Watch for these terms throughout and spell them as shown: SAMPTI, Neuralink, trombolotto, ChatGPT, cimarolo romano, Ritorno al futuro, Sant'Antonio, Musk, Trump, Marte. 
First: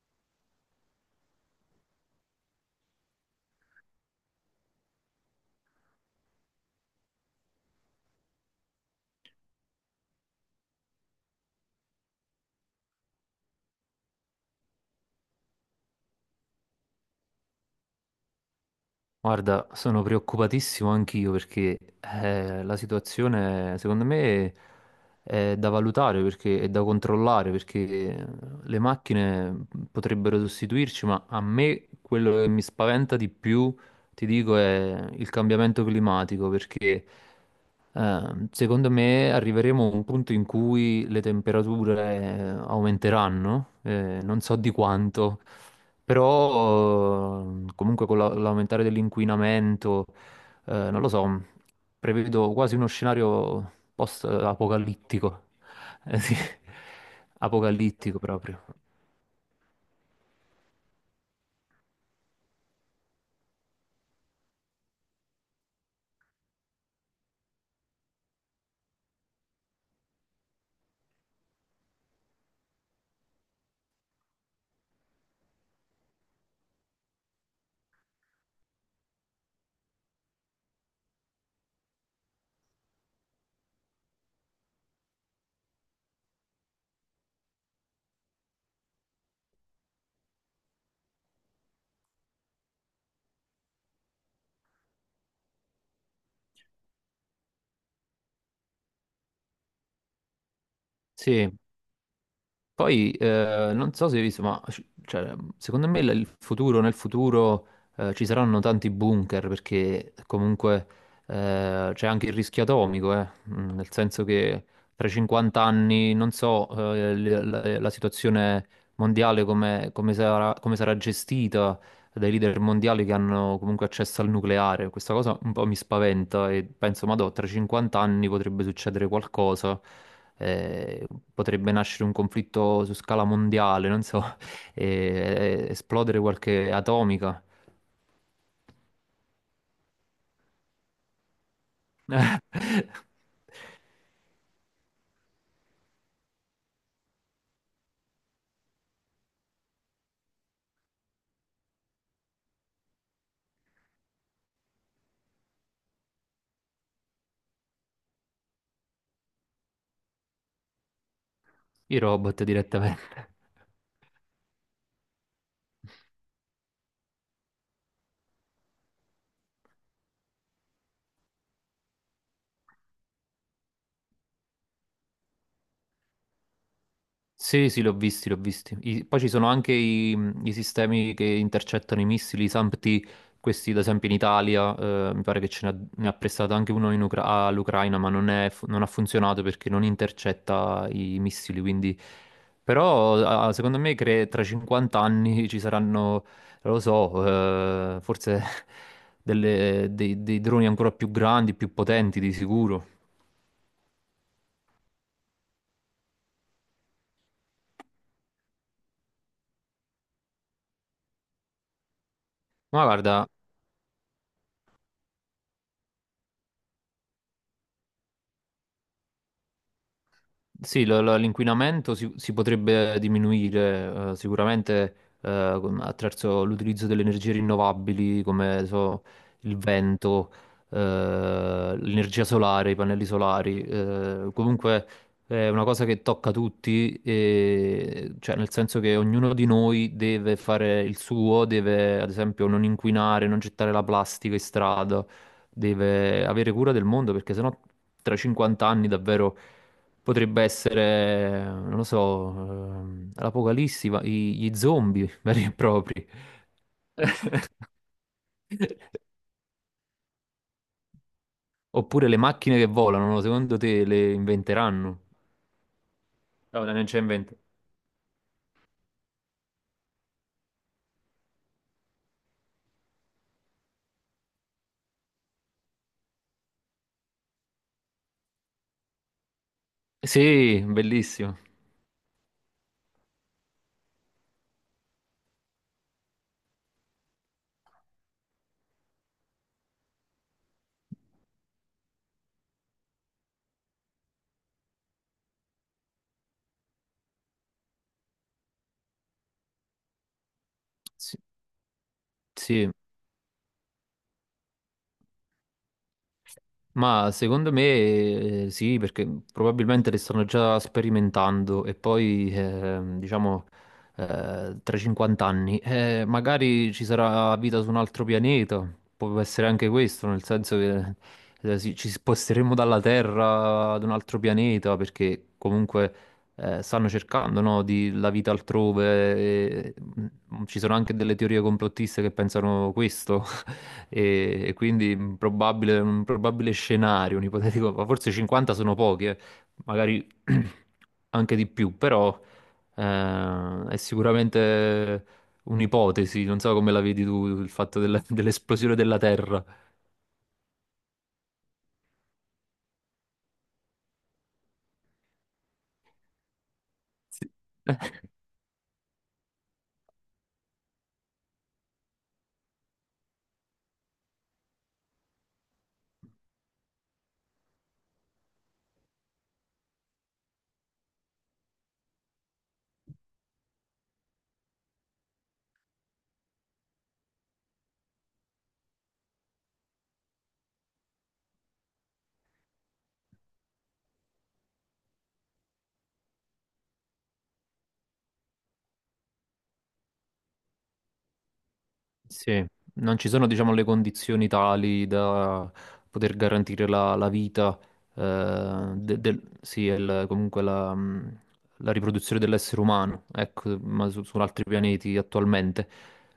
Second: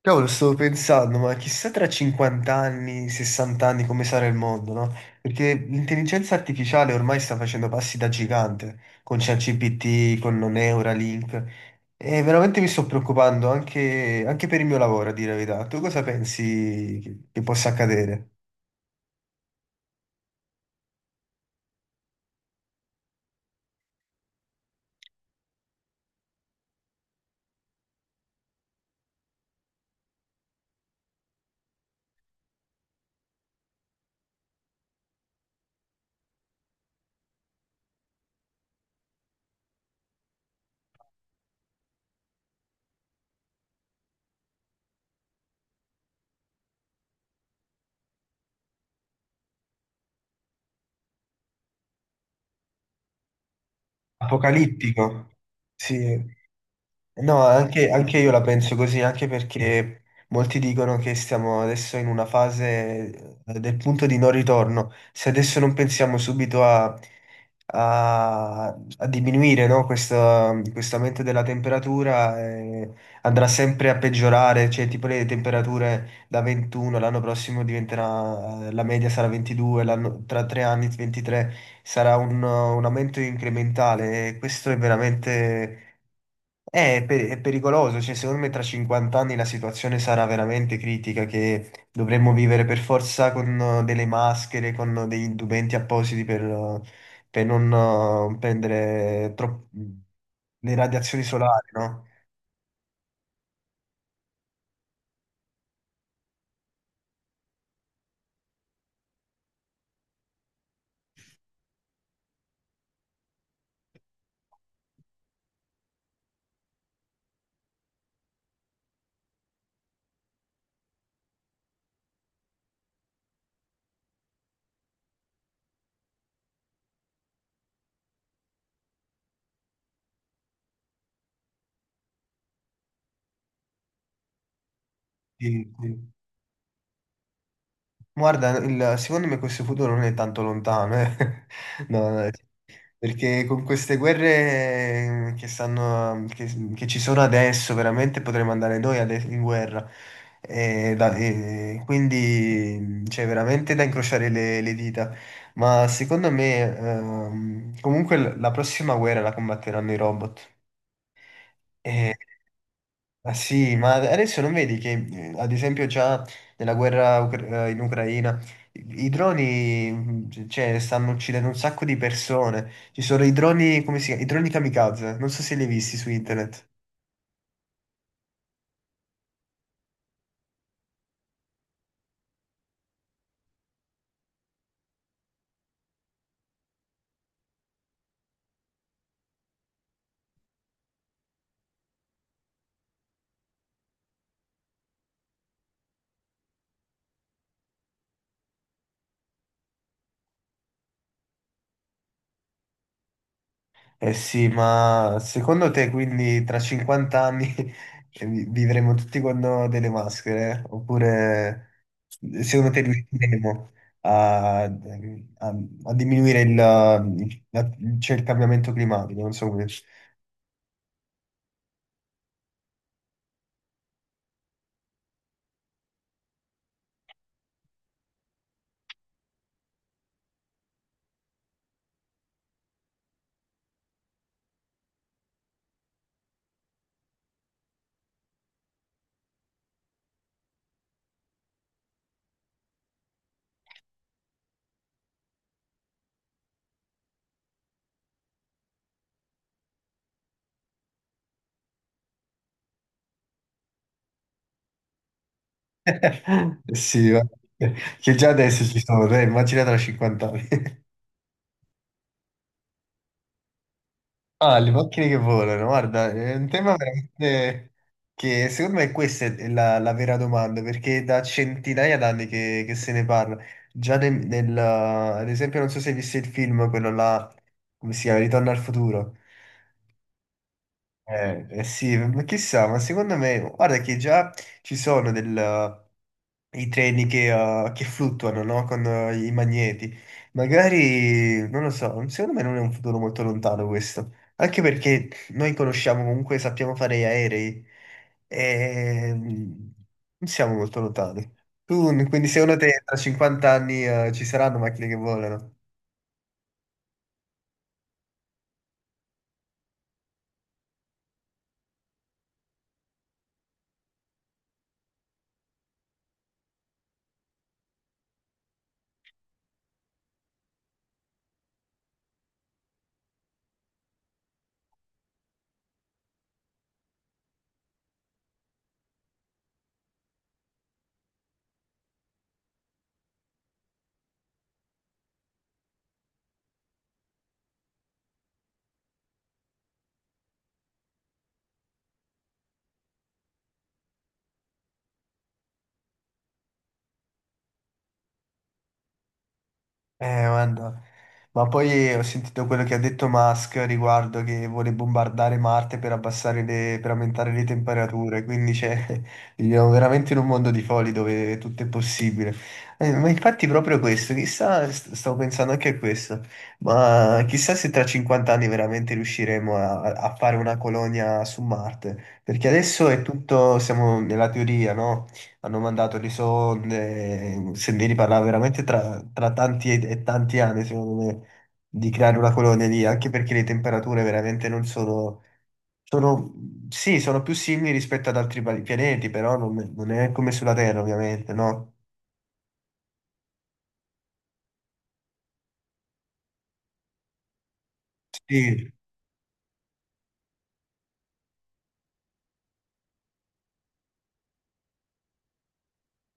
Cavolo, stavo pensando, ma chissà tra 50 anni, 60 anni come sarà il mondo, no? Perché l'intelligenza artificiale ormai sta facendo passi da gigante, con ChatGPT, con Neuralink, e veramente mi sto preoccupando anche per il mio lavoro, a dire la verità. Tu cosa pensi che possa accadere? Guarda, sono preoccupatissimo anch'io perché la situazione secondo me è da valutare perché è da controllare perché eh, le macchine potrebbero sostituirci, ma a me quello che mi spaventa di più, ti dico, è il cambiamento climatico perché secondo me arriveremo a un punto in cui le temperature aumenteranno, non so di quanto. Però comunque con l'aumentare dell'inquinamento, non lo so, prevedo quasi uno scenario Apocalittico? post-apocalittico. Sì. Sì, No, anche apocalittico io la proprio. penso così, anche perché molti dicono che stiamo adesso in una fase del punto di non ritorno. Se adesso non pensiamo subito a- a diminuire, no, questo aumento della temperatura, andrà sempre a peggiorare, cioè tipo le temperature da 21, l'anno prossimo diventerà, la media sarà 22, tra tre anni 23, sarà un aumento incrementale e questo è veramente è pericoloso, cioè secondo me tra 50 anni la situazione sarà veramente critica, che dovremmo vivere per forza con delle maschere, con degli indumenti appositi per non prendere le radiazioni Sì. solari, no? Poi non so se hai visto, ma cioè, secondo me il futuro, nel futuro ci saranno tanti bunker perché comunque c'è anche il rischio atomico, nel senso che tra 50 anni non so la situazione mondiale come, come sarà gestita dai leader mondiali che hanno comunque accesso al nucleare. Questa cosa un po' mi spaventa e penso, ma tra 50 anni potrebbe succedere qualcosa, eh, potrebbe nascere un conflitto su scala mondiale, non so, Sì, sì. esplodere qualche atomica. Guarda, secondo me questo futuro non è tanto lontano, eh. No, no, sì. Perché con queste guerre che ci sono adesso, veramente potremmo andare noi in guerra. E quindi c'è veramente da incrociare le dita. Ma secondo me, comunque la prossima guerra la combatteranno i robot. I robot direttamente. Ma sì, ma adesso non vedi che, ad esempio, già nella guerra in Ucraina i droni, cioè, stanno uccidendo un sacco di persone. Ci sono i droni, come si chiama? I droni kamikaze, non so se li hai visti su internet. Sì, sì, li ho visti, li ho visti. Poi ci sono anche i sistemi che intercettano i missili, i SAMPTI, questi ad esempio in Italia, mi pare che ne ha, prestato anche uno in all'Ucraina, ma non, è non ha funzionato perché non intercetta i missili, quindi... Però ah, secondo me tra 50 anni ci saranno, non lo so, forse dei droni ancora più grandi, più potenti di sicuro. Eh sì, ma secondo te quindi tra 50 anni vivremo tutti con delle maschere? Oppure secondo te Ma guarda. riusciremo a, a- a diminuire il- la- cioè, il cambiamento climatico? Non so come. Sì, l'inquinamento si potrebbe diminuire sicuramente attraverso l'utilizzo delle energie rinnovabili come so, il vento, l'energia solare, i pannelli solari. Comunque è una cosa che tocca tutti, cioè nel senso che ognuno di noi deve fare il suo, deve ad esempio non inquinare, non gettare la plastica in strada, deve avere cura del mondo perché sennò tra 50 anni davvero potrebbe essere, non lo so, l'Apocalissi, gli zombie veri e propri. Sì, che già adesso ci sono, dai, immagina tra 50 anni. Oppure le macchine che volano, no, secondo te le Ah, le inventeranno? macchine che volano, guarda, è un No, tema non c'è invento. veramente che secondo me questa è la vera domanda, perché da centinaia d'anni che se ne parla. Già ad esempio, non so se hai visto il film, quello là, come si chiama, Ritorno al futuro. Sì, bellissimo. Eh sì, ma chissà, ma secondo me, guarda che già ci sono i treni che fluttuano, no? Con i magneti. Magari, non lo so, secondo me non è un futuro molto lontano questo. Anche perché noi conosciamo comunque, sappiamo fare gli aerei e non siamo molto Sì, lontani. Tu, quindi secondo sì. te tra 50 anni, ci saranno macchine che volano? Ma secondo me sì, perché probabilmente le stanno già sperimentando e poi, diciamo, tra 50 anni, magari ci sarà vita su un altro pianeta, può essere anche questo, nel senso che sì, ci sposteremo dalla Terra ad un altro pianeta, perché comunque stanno cercando, no, di la vita altrove, e, ci sono anche delle teorie complottiste che pensano questo. E quindi un probabile scenario, un ipotetico, ma forse 50 sono pochi, magari anche di più, però è sicuramente un'ipotesi, non so come la vedi tu, il fatto dell'esplosione della Terra. Guarda. Ma poi ho sentito quello che ha detto Musk riguardo che vuole bombardare Marte per abbassare per aumentare Sì. le temperature, quindi cioè, viviamo veramente in un mondo di folli dove tutto è possibile. Ma infatti proprio questo, chissà, stavo pensando anche a questo, ma chissà se tra 50 anni veramente riusciremo a fare una colonia su Marte, perché adesso è tutto, siamo nella teoria, no? Hanno mandato lì sonde, Sendini parlava veramente tra tanti e tanti anni, secondo me, di creare una colonia lì, anche perché le temperature veramente non sono, sono, sì, sono più simili rispetto ad altri pianeti, però non è come sulla Terra, ovviamente, no? Sì, non ci sono, diciamo, le condizioni tali da poter garantire la, la vita, Sì, sì, e comunque la riproduzione dell'essere umano, ecco, ma su, su altri pianeti attualmente.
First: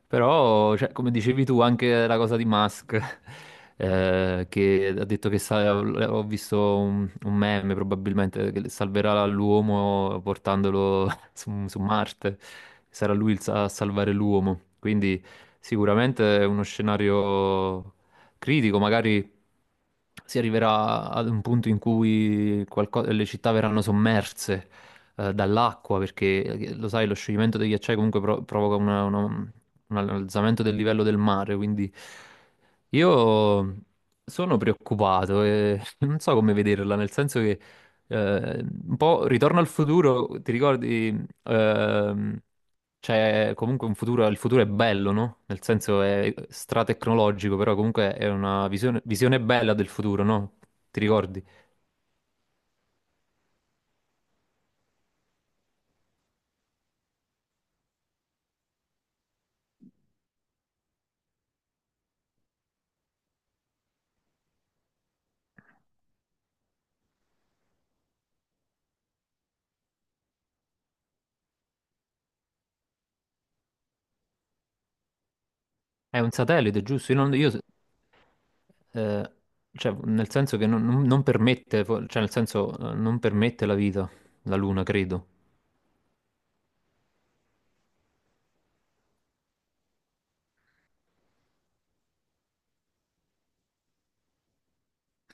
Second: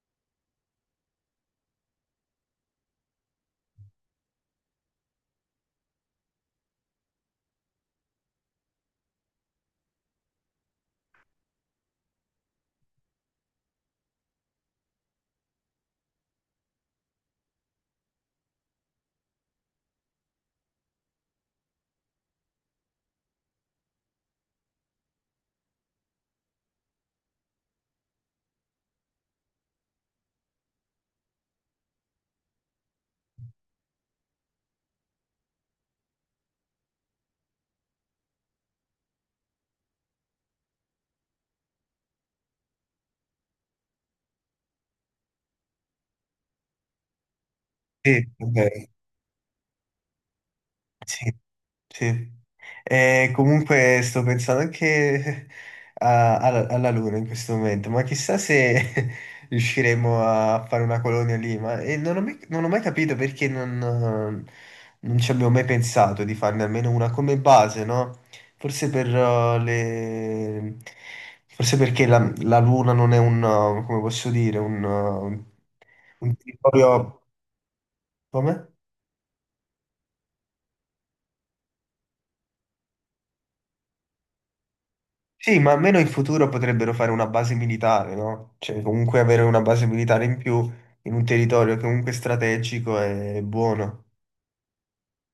Però, cioè, come dicevi tu, anche la cosa di Musk, che ha detto che ho visto un meme probabilmente che salverà l'uomo portandolo su, su Marte, sarà lui il a salvare l'uomo. Quindi sicuramente è uno scenario critico, magari si arriverà ad un punto in cui le città verranno sommerse dall'acqua, perché lo sai, lo scioglimento dei ghiacciai comunque provoca un alzamento del livello del mare, quindi io sono preoccupato e non so come vederla, nel senso che un po' Ritorno al futuro, ti ricordi. Ehm, cioè, comunque un futuro, il futuro è bello, no? Nel senso è stratecnologico, però comunque sì, è ok, una visione, visione bella del futuro, no? Ti sì, ricordi? sì. E comunque sto pensando anche alla Luna in questo momento, ma chissà se riusciremo a fare una colonia lì, e non ho mai capito perché non ci abbiamo mai pensato di farne almeno una come base, no? Forse per le. Forse perché la Luna non è come posso dire, un, uh, un È un un satellite, giusto? territorio. Io, non- io, Come? eh, cioè, nel senso che non permette, cioè, nel senso, non permette la vita, la Luna, credo. Sì, ma almeno in futuro potrebbero fare una base militare, no? Cioè, comunque avere una base militare in più in un territorio che comunque è strategico è buono.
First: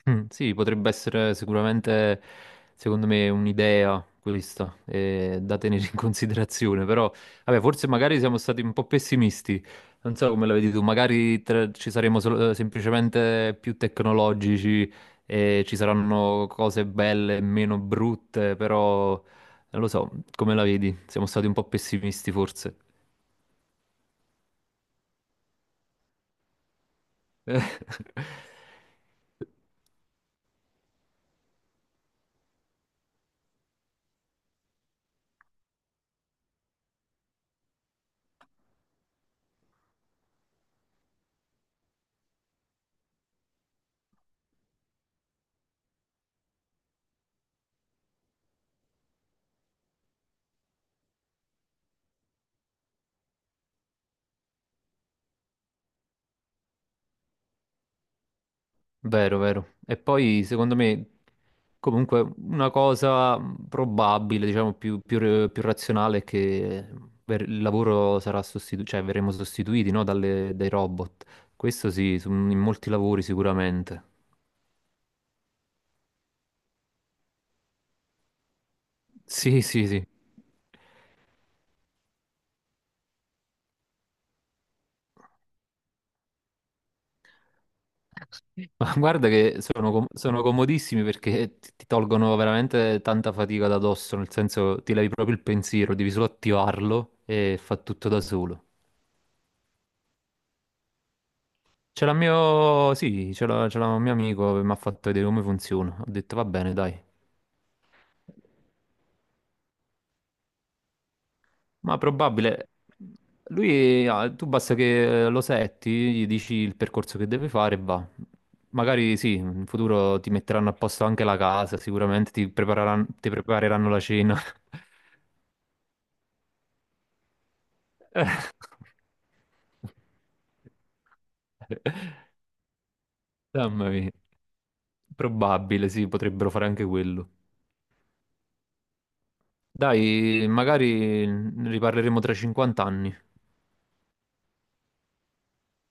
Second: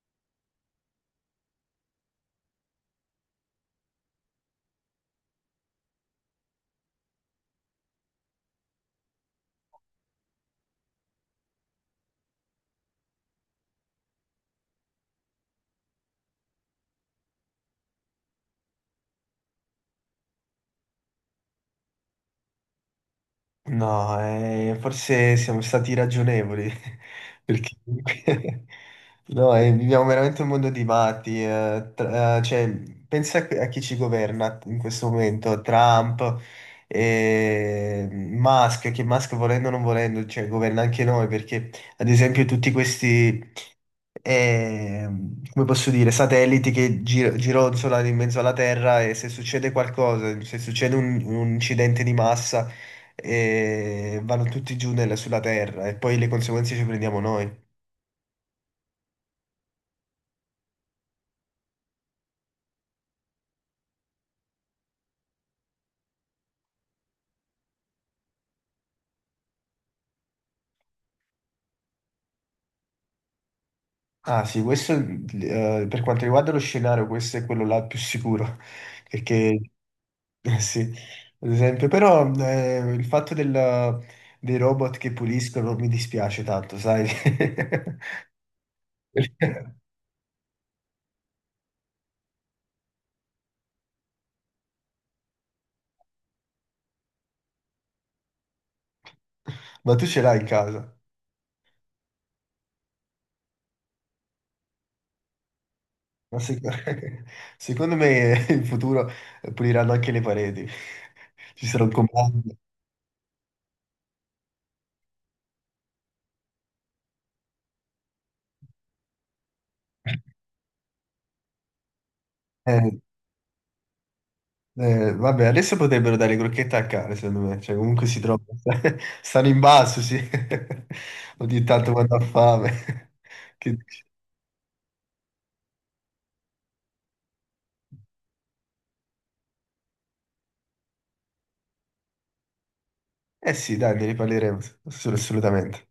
Mm. Sì, potrebbe essere sicuramente, secondo me, un'idea questa, da tenere in considerazione, però, vabbè, forse magari siamo stati un po' pessimisti, non so come la vedi tu, magari ci saremo semplicemente più tecnologici e ci saranno cose belle e meno brutte, però, non lo so, come la vedi? Siamo stati un po' pessimisti forse. No, forse siamo stati ragionevoli, perché no, viviamo veramente un mondo di matti. Cioè, pensa a chi ci governa in questo momento, Trump, e Musk, che Musk volendo o non volendo, cioè, governa anche noi, perché ad esempio tutti questi. eh, Come posso dire, satelliti che gironzolano in mezzo alla Terra e se succede qualcosa, se succede un incidente di massa, vanno tutti giù sulla Terra e poi le conseguenze ci prendiamo noi. Vero, vero. E poi, secondo me, comunque una cosa probabile, diciamo, più razionale è che il lavoro sarà sostituito, cioè verremo sostituiti, no, dai robot. Questo sì, in molti lavori sicuramente. Ah sì, questo per quanto riguarda lo scenario, questo è quello là più sicuro, perché Sì, sì, sì. Sì, ad esempio, però il fatto dei robot che puliscono mi dispiace tanto, sai? Ma guarda che sono, sono comodissimi perché ti tolgono veramente tanta fatica da dosso, nel senso ti levi proprio il pensiero, devi solo attivarlo e fa tutto da solo. Ma tu ce l'hai in casa? Ce l'ha mio... Sì, ce l'ha un mio amico che mi ha fatto vedere come funziona. Ho detto, Ma va bene, dai. secondo me in futuro puliranno anche le pareti. Ci sarà un Ma comando. probabile... Lui, ah, tu basta che lo setti, gli dici il percorso che deve fare e va. Magari sì, in futuro ti metteranno a posto anche la casa, sicuramente Eh, ti prepareranno la cena. Vabbè, adesso potrebbero dare crocchette a cane, secondo me. Cioè, comunque si trovano. Stanno in basso, sì. Ogni tanto Eh. quando ha fame. Che Mamma dici? mia. Probabile, sì, potrebbero fare anche quello. Dai, magari ne riparleremo tra 50 anni. Eh sì, dai, ne riparleremo. Assolutamente.